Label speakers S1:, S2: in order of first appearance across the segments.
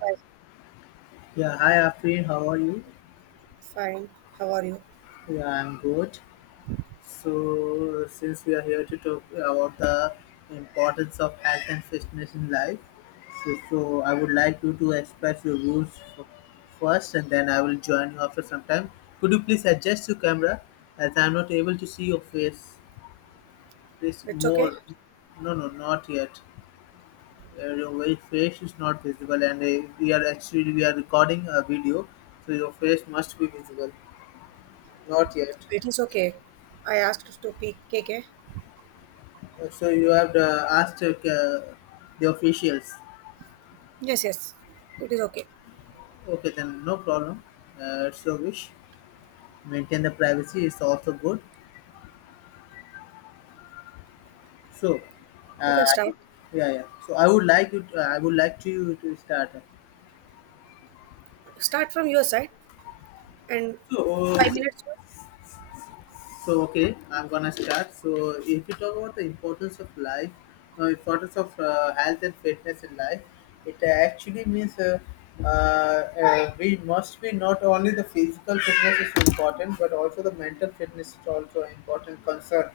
S1: Hi,
S2: Yeah, hi Afreen, how are you?
S1: fine. How are you?
S2: Yeah, I'm good. So, since we are here to talk about the importance of health and fitness in life, so I would like you to express your rules first and then I will join you after some time. Could you please adjust your camera as I'm not able to see your face? Please,
S1: It's okay.
S2: more. No, no, not yet. Your face is not visible, and we are recording a video, so your face must be visible. Not yet.
S1: It is okay. I asked to pick KK.
S2: So you have asked the officials.
S1: Yes, yes. It is okay.
S2: Okay, then no problem. It's your wish. Maintain the privacy is also good. So,
S1: You
S2: uh,
S1: can start.
S2: yeah, yeah. So I would like you. To, I would like to you to start.
S1: Start from your side and
S2: So uh,
S1: 5 minutes.
S2: So okay, I'm gonna start. So if we talk about the importance of life, importance of health and fitness in life, it actually means we must be not only the physical fitness is important, but also the mental fitness is also important concern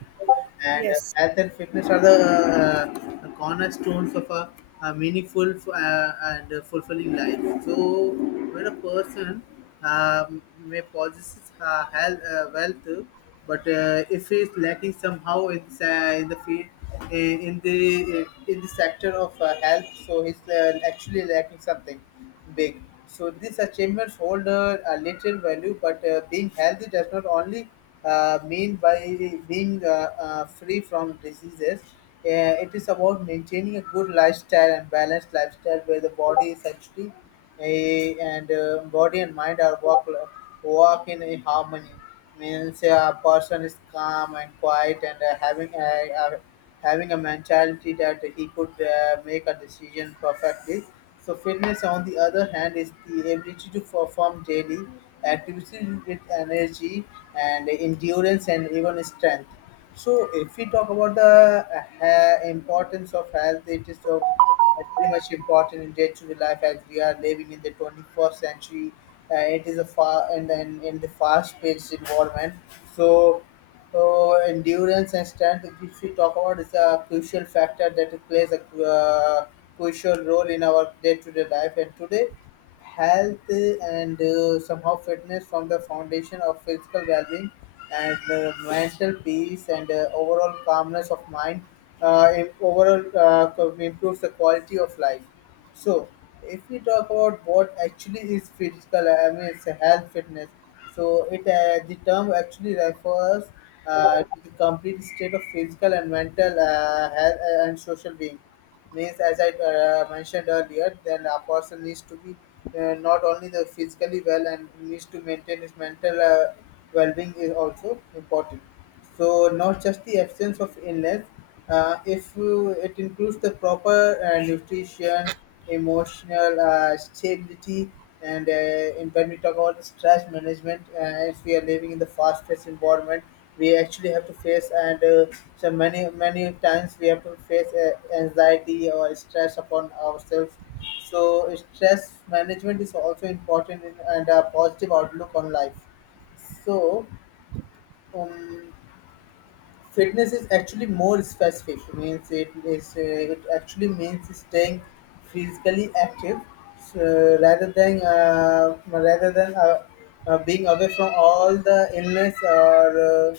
S2: and
S1: Yes,
S2: health and fitness are the cornerstones of a meaningful and fulfilling life. So, when a person may possess health, wealth, but if he is lacking somehow in, this, in the field, in the sector of health, so he's actually lacking something big. So these achievements hold a little value, but being healthy does not only mean by being free from diseases. It is about maintaining a good lifestyle and balanced lifestyle where the body is actually and body and mind are walk in a harmony. Means a person is calm and quiet and having a having a mentality that he could make a decision perfectly. So fitness, on the other hand, is the ability to perform daily activities with energy and endurance and even strength. So if we talk about the importance of health, it is so very much important in day-to-day life as we are living in the 21st century. It is a far and in the fast-paced environment. So so endurance and strength, which we talk about, is a crucial factor that plays a crucial role in our day-to-day life. And today, health and somehow fitness from the foundation of physical well-being and mental peace and overall calmness of mind. Overall, improves the quality of life. So, if we talk about what actually is physical, I mean, it's a health fitness. So, it the term actually refers to the complete state of physical and mental health and social being. Means, as I mentioned earlier, then a person needs to be not only the physically well and needs to maintain his mental well-being is also important. So not just the absence of illness, if you, it includes the proper nutrition, emotional stability, and when we talk about stress management, as we are living in the fast-paced environment, we actually have to face and so many many times we have to face anxiety or stress upon ourselves. So stress management is also important in, and a positive outlook on life. So, um, Fitness is actually more specific means it actually means staying physically active, so rather than being away from all the illness or uh,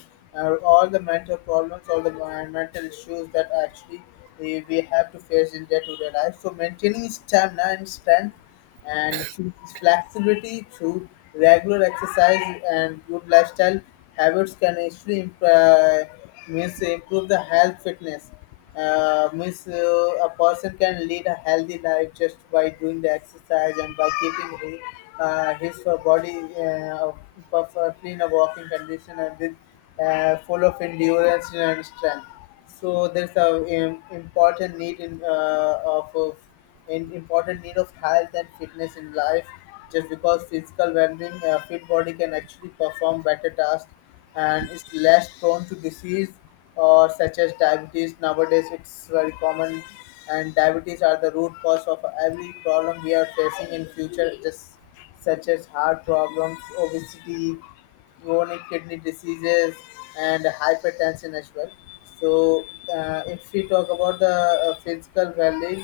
S2: or all the mental problems, all the mental issues that actually we have to face in day-to-day life. So maintaining stamina and strength and flexibility through regular exercise and good lifestyle habits can actually means improve the health fitness. Means a person can lead a healthy life just by doing the exercise and by keeping his body perfectly in a walking condition and with full of endurance and strength. So there's a important need in of in important need of health and fitness in life just because physical well-being, a fit body can actually perform better tasks and is less prone to disease or such as diabetes, nowadays it's very common, and diabetes are the root cause of every problem we are facing in future, just such as heart problems, obesity, chronic kidney diseases, and hypertension as well. So, if we talk about the physical well-being,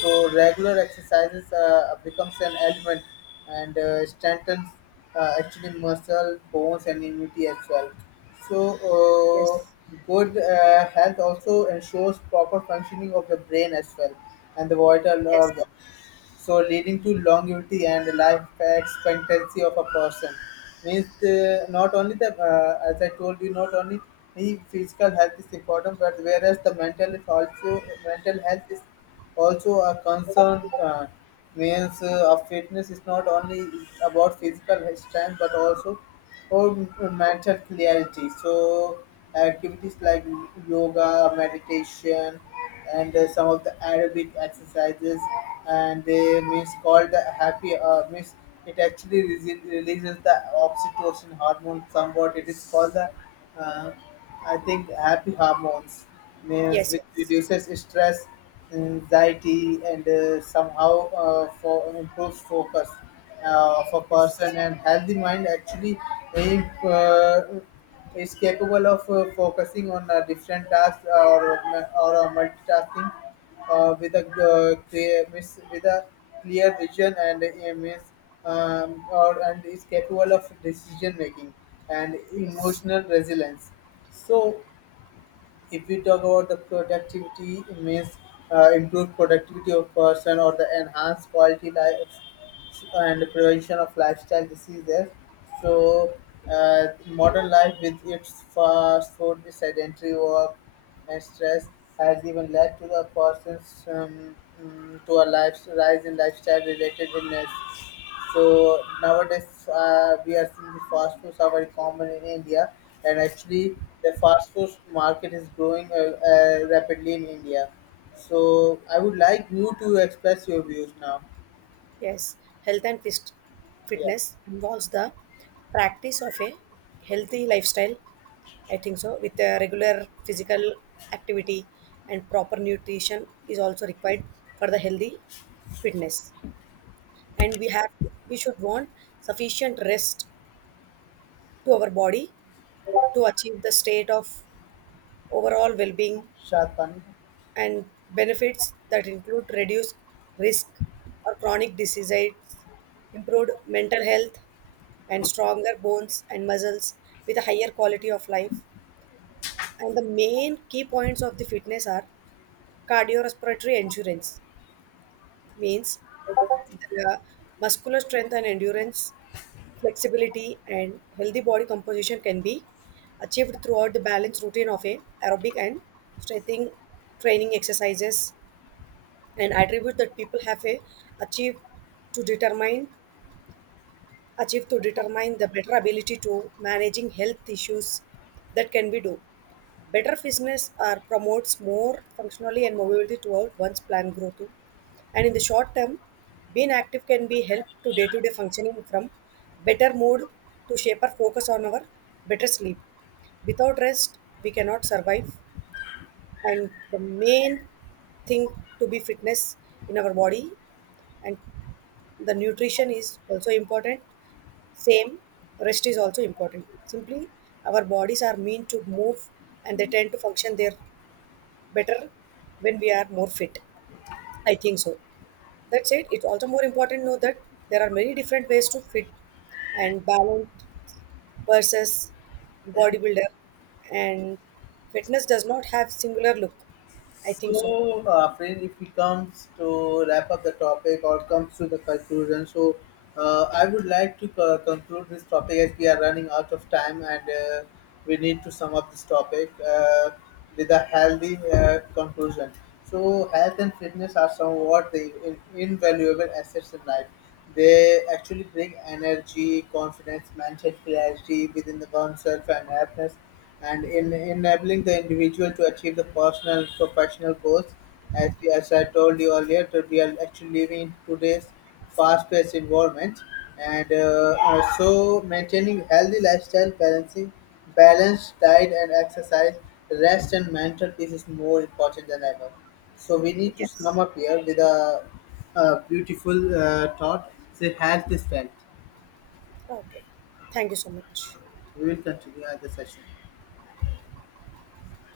S2: so regular exercises becomes an element and strengthens actually muscle, bones, and immunity as well. So,
S1: yes,
S2: good health also ensures proper functioning of the brain as well and the vital
S1: yes,
S2: organs,
S1: yes,
S2: so leading to longevity and life expectancy of a person. Means not only the as I told you, not only the physical health is important, but whereas the mental is also, mental health is also a concern. Means of fitness is not only about physical strength but also or mental clarity. So activities like yoga, meditation, and some of the Arabic exercises, and they means called the happy means it actually releases the oxytocin hormone somewhat. It is called the uh, I think happy hormones means
S1: yes,
S2: which reduces stress, anxiety, and somehow for improves focus of a person.
S1: yes,
S2: And healthy mind actually, if, is capable of focusing on a different tasks or a multitasking with a clear with a clear vision and aims, or and is capable of decision making and
S1: yes,
S2: emotional resilience. So if we talk about the productivity, it means improved productivity of person or the enhanced quality life and prevention of lifestyle diseases. So modern life, with its fast food, sedentary work and stress, has even led to a person's to a life, rise in lifestyle related illness. So nowadays we are seeing the fast foods are very common in India, and actually the fast food market is growing rapidly in India. So I would like you to express your views now.
S1: yes. Health and
S2: Yeah,
S1: fitness involves the practice of a healthy lifestyle, I think so. With regular physical activity and proper nutrition is also required for the healthy fitness. And we should want sufficient rest to our body to achieve the state of overall well-being
S2: Shad Pani.
S1: and benefits that include reduced risk or chronic diseases, improved mental health, and stronger bones and muscles with a higher quality of life. And the main key points of the fitness are cardiorespiratory endurance means the muscular strength and endurance, flexibility, and healthy body composition can be achieved throughout the balanced routine of a aerobic and strengthening training exercises and attribute that people have a achieve to determine the better ability to managing health issues that can be do. Better fitness are promotes more functionality and mobility throughout one's plan growth too. And in the short term, being active can be help to day-to-day functioning from better mood to shape our focus on our better sleep. Without rest, we cannot survive. And the main thing to be fitness in our body and the nutrition is also important. Same, rest is also important. Simply, our bodies are meant to move and they tend to function their better when we are more fit. I think so. That said, it's also more important to know that there are many different ways to fit and balance versus bodybuilder and fitness does not have singular look. I think so.
S2: So, friend, if we comes to wrap up the topic or comes to the conclusion, so I would like to conclude this topic as we are running out of time, and we need to sum up this topic with a healthy conclusion. So, health and fitness are somewhat the invaluable assets in life. They actually bring energy, confidence, mental clarity within the oneself, and happiness and in enabling the individual to achieve the personal professional goals. As I told you earlier, that we are actually living in today's fast-paced environment, and so maintaining healthy lifestyle, balancing balanced diet and exercise, rest and mental peace is more important than ever. So we need to sum
S1: Yes.
S2: up here with a beautiful thought: "Say health is wealth."
S1: Okay. Thank you so much.
S2: We will continue at the session.